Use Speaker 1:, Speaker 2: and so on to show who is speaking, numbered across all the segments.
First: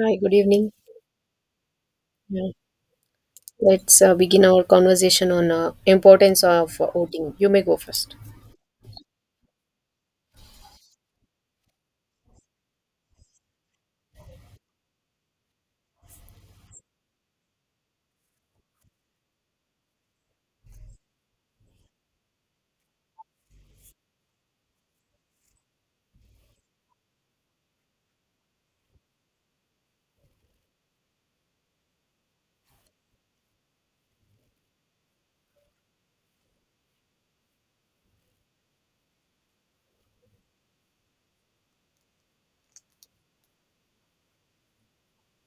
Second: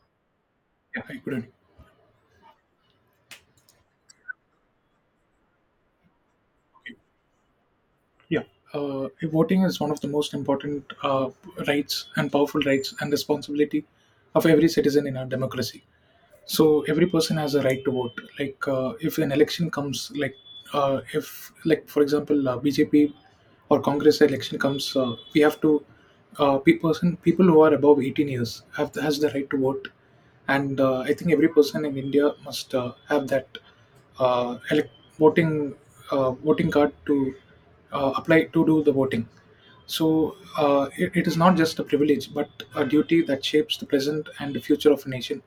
Speaker 1: Hi, good evening.
Speaker 2: Yeah, I couldn't.
Speaker 1: Yeah. Let's begin our conversation on importance of voting. You may go first.
Speaker 2: Yeah, Voting is one of the most important rights and powerful rights and responsibility of every citizen in our democracy. So every person has a right to vote, if an election comes, if, like for example, BJP or Congress election comes, we have to person, people who are above 18 years have has the right to vote. And I think every person in India must have that elec voting, voting card to apply to do the voting. So it is not just a privilege, but a duty that shapes the present and the future of a nation.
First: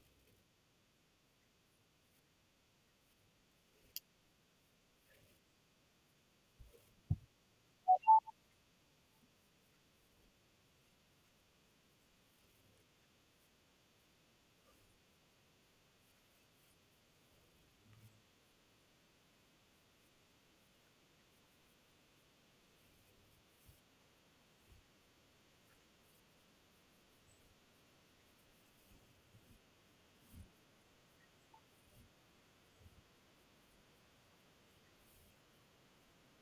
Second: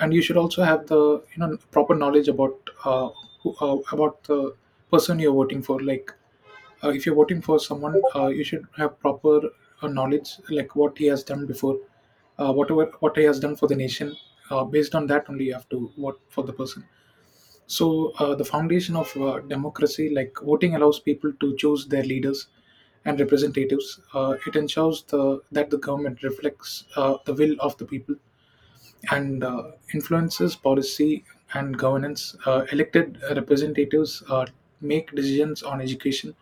Speaker 2: And you should also have the proper knowledge about, uh, about the person you're voting for. If you're voting for someone, you should have proper knowledge, like what he has done before, what he has done for the nation. Based on that, only you have to vote for the person. So, the foundation of democracy, like voting, allows people to choose their leaders and representatives. It ensures that the government reflects the will of the people and influences policy and governance. Elected representatives make decisions on education,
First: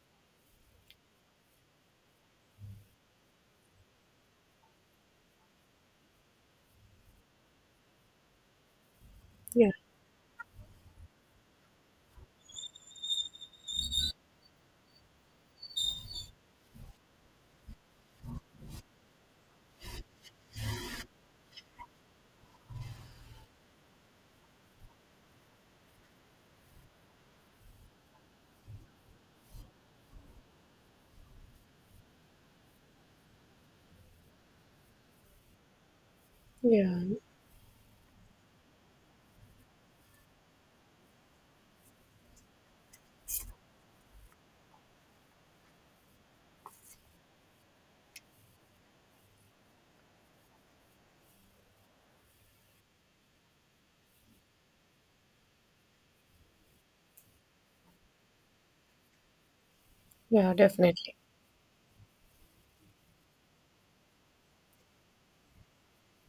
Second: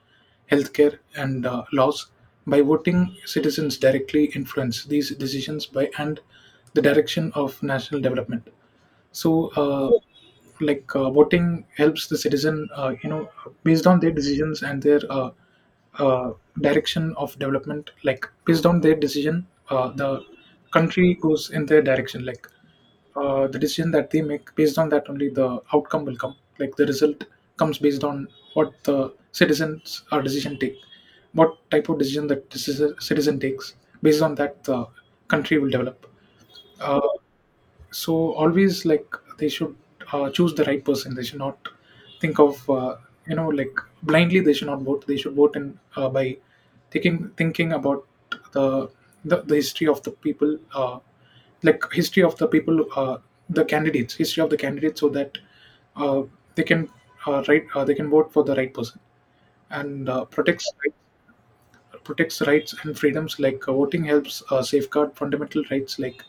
Speaker 2: healthcare, and laws. By voting, citizens directly influence these decisions by and the direction of national development. So,
Speaker 1: Yeah,
Speaker 2: voting helps the citizen, based on their decisions and their uh, direction of development. Like based on their decision, the country goes in their direction. The decision that they make, based on that only the outcome will come. Like the result comes based on what the citizens or decision take, what type of decision that the citizen takes. Based on that, the country will develop. Uh,
Speaker 1: yeah,
Speaker 2: so always, like they should choose the right person. They should not think of, like, blindly they should not vote. They should vote in, by thinking about the, the history of the people, like history of the people, the candidates, history of the candidates, so that uh, they can, right they can vote for the right person. And
Speaker 1: yeah, definitely.
Speaker 2: protects rights and freedoms, like voting helps safeguard fundamental rights like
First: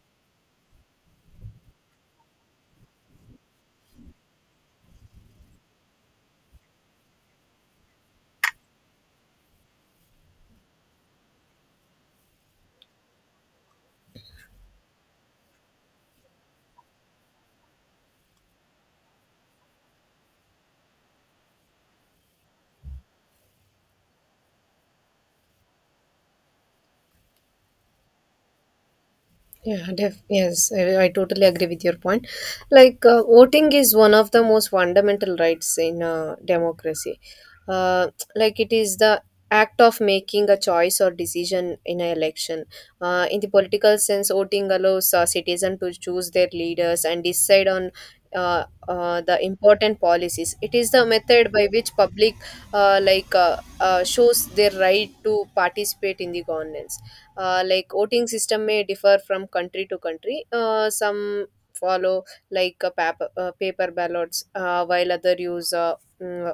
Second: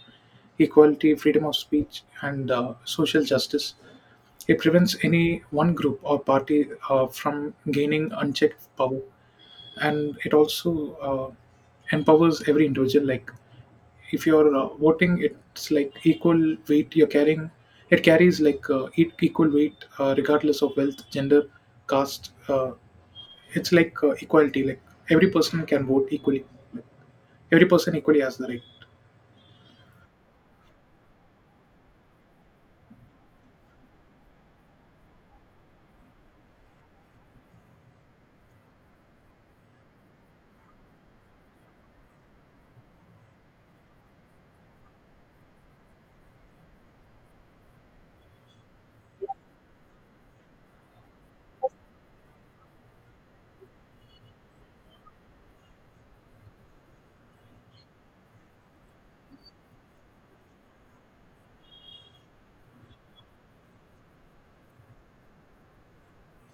Speaker 2: equality, freedom of speech, and social justice. It prevents any one group or party from gaining unchecked power, and it also empowers every individual. Like if you're voting, it's like equal weight you're carrying. It carries like, equal weight regardless of wealth, gender, caste. It's like equality. Like every person can vote equally, every person equally has the right.
Speaker 1: Yeah, yes, I totally agree with your point. Like, voting is one of the most fundamental rights in democracy. Uh, like, it is the act of making a choice or decision in an election. In the political sense, voting allows a citizen to choose their leaders and decide on the important policies. It is the method by which public, like, shows their right to participate in the governance. Like, voting system may differ from country to country. Some follow like paper ballots, while other use mm,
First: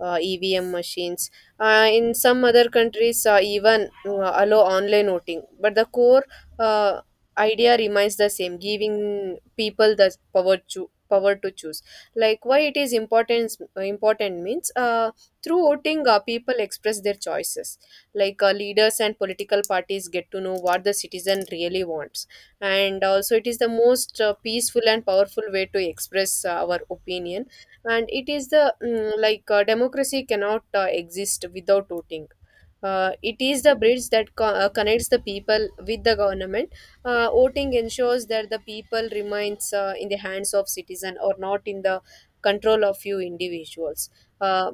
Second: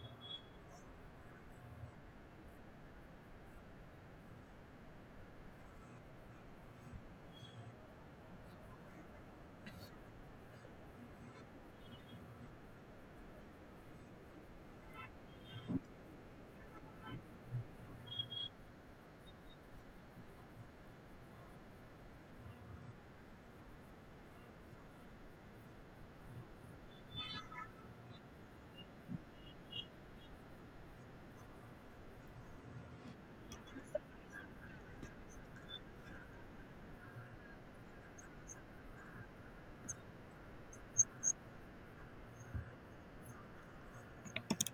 Speaker 1: EVM machines, in some other countries even allow online voting, but the core uh, idea remains the same, giving people the power to choose. Like, why it is important? Important means, through voting, people express their choices, like leaders and political parties get to know what the citizen really wants. And also, it is the most peaceful and powerful way to express our opinion. And it is the like democracy cannot exist without voting. It is the bridge that connects the people with the government. Voting ensures that the people remains in the hands of citizen or not in the control of few individuals. Uh,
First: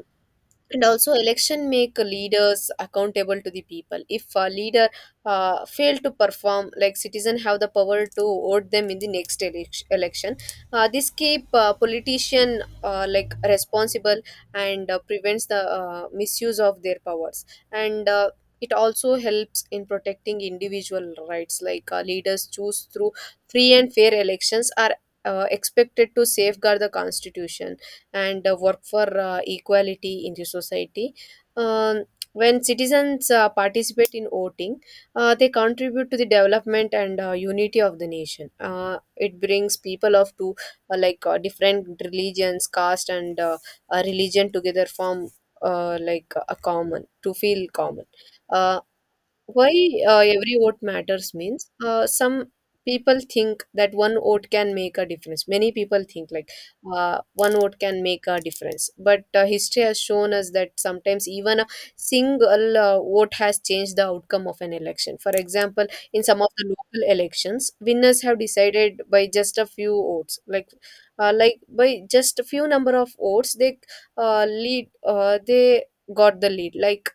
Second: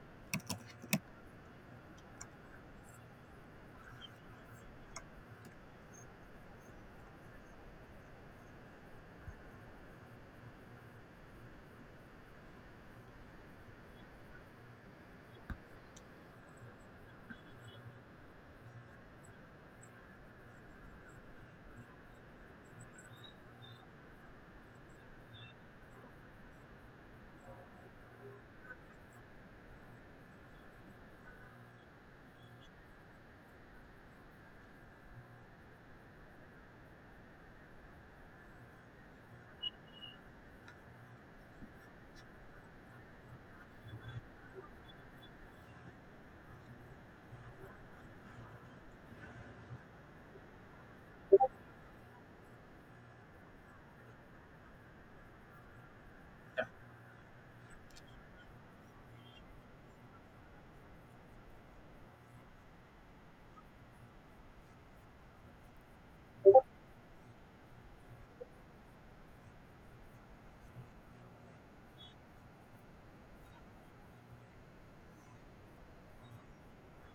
Speaker 1: and also, election make leaders accountable to the people. If a leader fail to perform, like citizen have the power to vote them in the next election. This keep politician like responsible, and prevents the misuse of their powers. And it also helps in protecting individual rights, like leaders choose through free and fair elections are expected to safeguard the constitution and work for equality in the society. Um, when citizens participate in voting, they contribute to the development and unity of the nation. It brings people of two like different religions, caste, and religion together, form like a common to feel common. Uh, why every vote matters means, some people think that one vote can make a difference. Many people think like one vote can make a difference, but history has shown us that sometimes even a single vote has changed the outcome of an election. For example, in some of the local elections, winners have decided by just a few votes, like by just a few number of votes they lead they got the lead. Like,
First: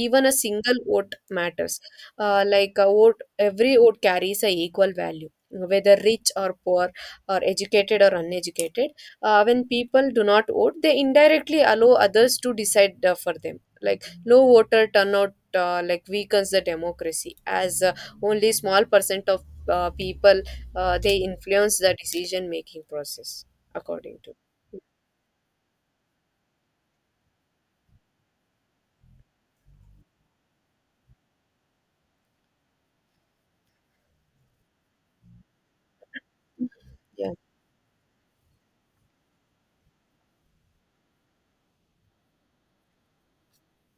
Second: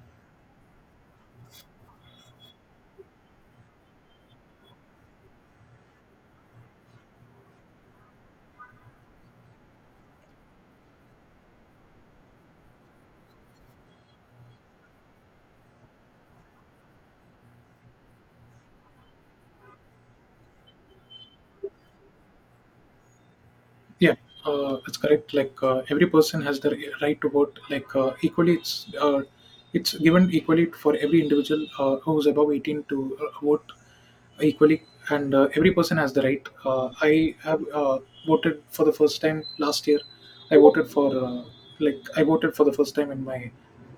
Speaker 1: even a single vote matters. Like a vote every vote carries a equal value, whether rich or poor or educated or uneducated. When people do not vote, they indirectly allow others to decide for them. Like, low voter turnout like weakens the democracy, as only small percent of people they influence the decision making process
Speaker 2: Yeah,
Speaker 1: according to.
Speaker 2: that's correct. Like every person has the right to vote. Like equally, it's given equally for every individual who's above 18 to vote equally, and every person has the right.
Speaker 1: Yeah,
Speaker 2: I have voted for the first time last year. I voted for, like I voted for the first time in my,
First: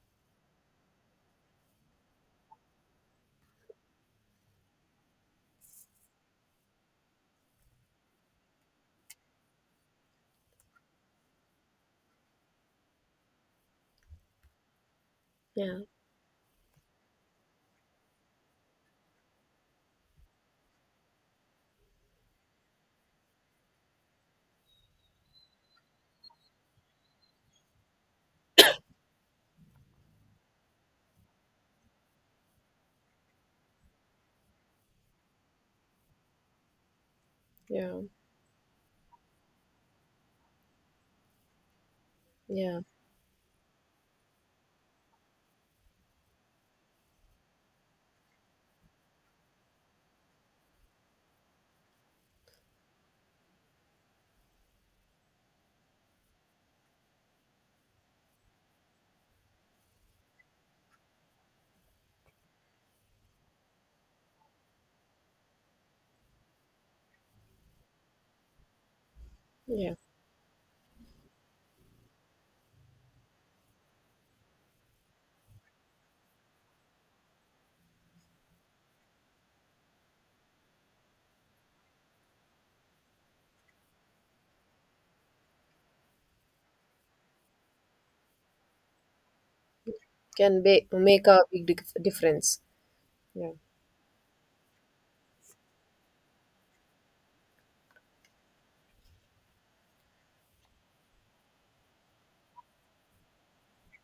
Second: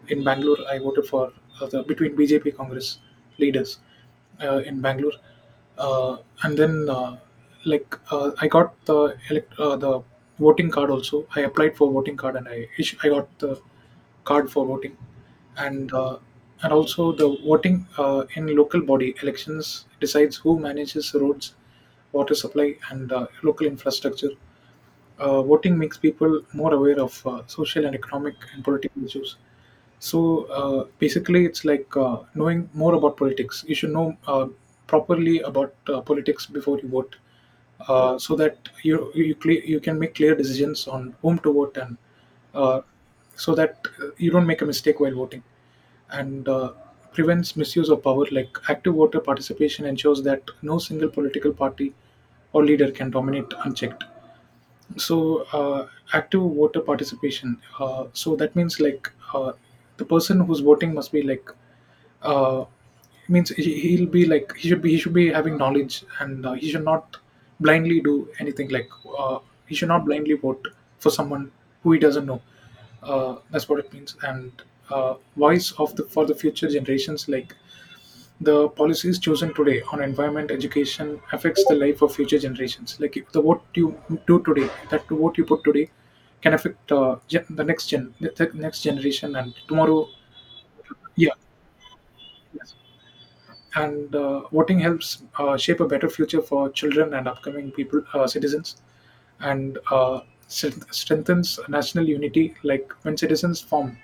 Speaker 2: in Bangalore. I voted for the between BJP Congress leaders in Bangalore, uh, and then I got the voting card also. I applied for voting card and I got the card for voting,
Speaker 1: yeah,
Speaker 2: and uh, and also the voting in local body elections decides who manages roads, water supply, and local infrastructure. Voting makes people more aware of social and economic and political issues. So basically, it's like knowing more about politics. You should know properly about politics before you vote,
Speaker 1: yeah,
Speaker 2: so that you can make clear decisions on whom to vote. And uh,
Speaker 1: yeah,
Speaker 2: so that you don't make a mistake while voting. And prevents misuse of power. Like active voter participation ensures that no single political party or leader can dominate unchecked. So active voter participation, so that means, like the person who's voting must be like uh, means he, he'll be like, he should be, he should be having knowledge. And he should not blindly do anything, uh, he should
Speaker 1: yeah.
Speaker 2: not blindly vote for someone who he doesn't know. That's what it means. And voice of the, for the future generations, like the policies chosen today on environment, education affects the life of future generations. Like if the, what you do today, that what you put today can affect, the next gen, the next generation and tomorrow.
Speaker 1: Can be, make
Speaker 2: Yeah,
Speaker 1: a big difference.
Speaker 2: yes.
Speaker 1: Yeah,
Speaker 2: And voting helps shape a better future for children and upcoming people, citizens. And strengthens national unity, like when citizens form,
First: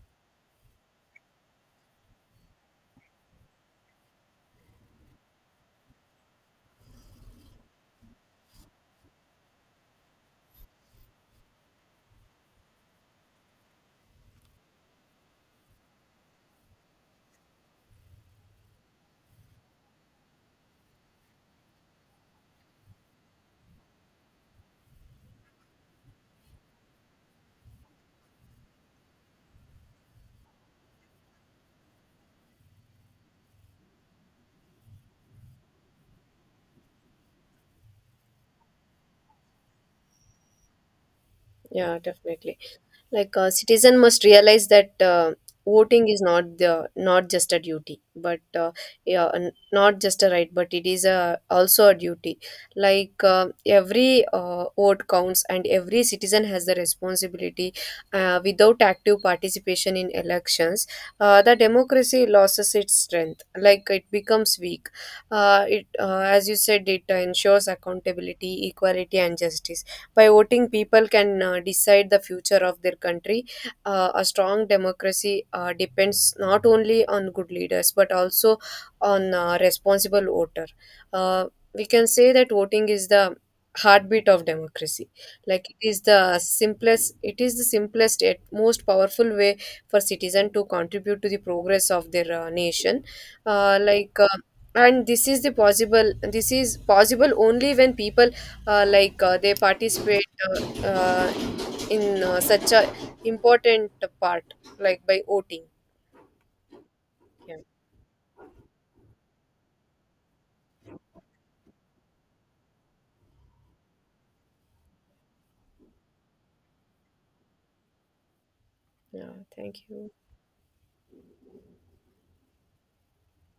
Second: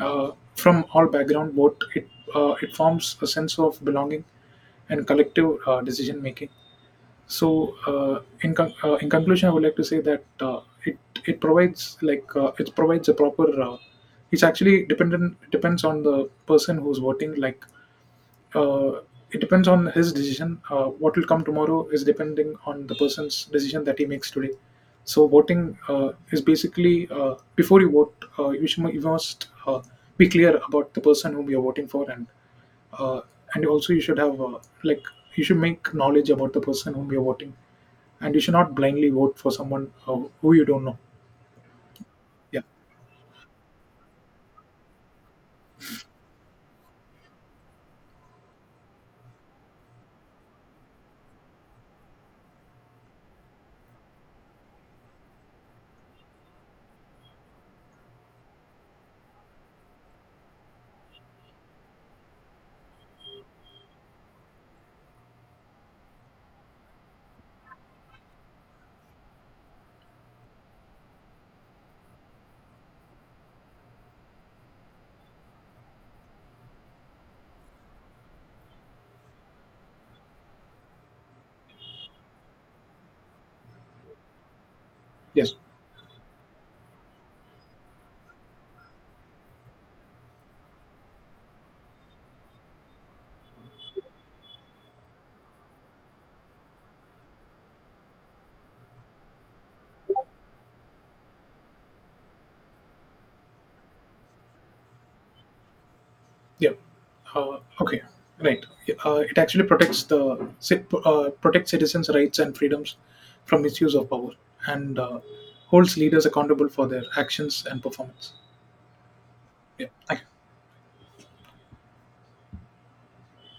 Speaker 2: uh, from all background vote, it forms a sense of belonging and collective decision making. So in conclusion, I would like to say that it it provides, like it provides a proper, it's actually dependent depends on the person who's voting. Like uh, it depends on his decision. What will come tomorrow is depending on the person's decision that he makes today. So voting is basically, before you vote, you, should, you must be clear about the person whom you're voting for. And uh, and also you should have, like you should make knowledge about the person whom you're voting, and you should not blindly vote for someone who you don't know.
Speaker 1: yeah, definitely.
Speaker 2: Yeah.
Speaker 1: Like, a citizen must realize that voting is not just a duty, but yeah, not just a right, but it is a also a duty. Like every vote counts, and every citizen has the responsibility. Without active participation in elections, the democracy loses its strength. Like, it becomes weak. As you said, it ensures accountability, equality, and justice. By voting, people can decide the future of their country. A strong democracy depends not only on good leaders but also on responsible voter. Uh, we can say that voting is the heartbeat of democracy,
Speaker 2: Yes.
Speaker 1: like it is the simplest yet most powerful way for citizen to contribute to the progress of their nation. uh, like uh, and this is possible only when people like they participate in such a important part, like by voting.
Speaker 2: Yeah.
Speaker 1: Yeah,
Speaker 2: Okay. Right. Yeah. It actually protects protects citizens' rights and freedoms from misuse of power, and holds leaders accountable for their actions and performance.
Speaker 1: yeah, thank
Speaker 2: Yeah.
Speaker 1: you.
Speaker 2: Thank you.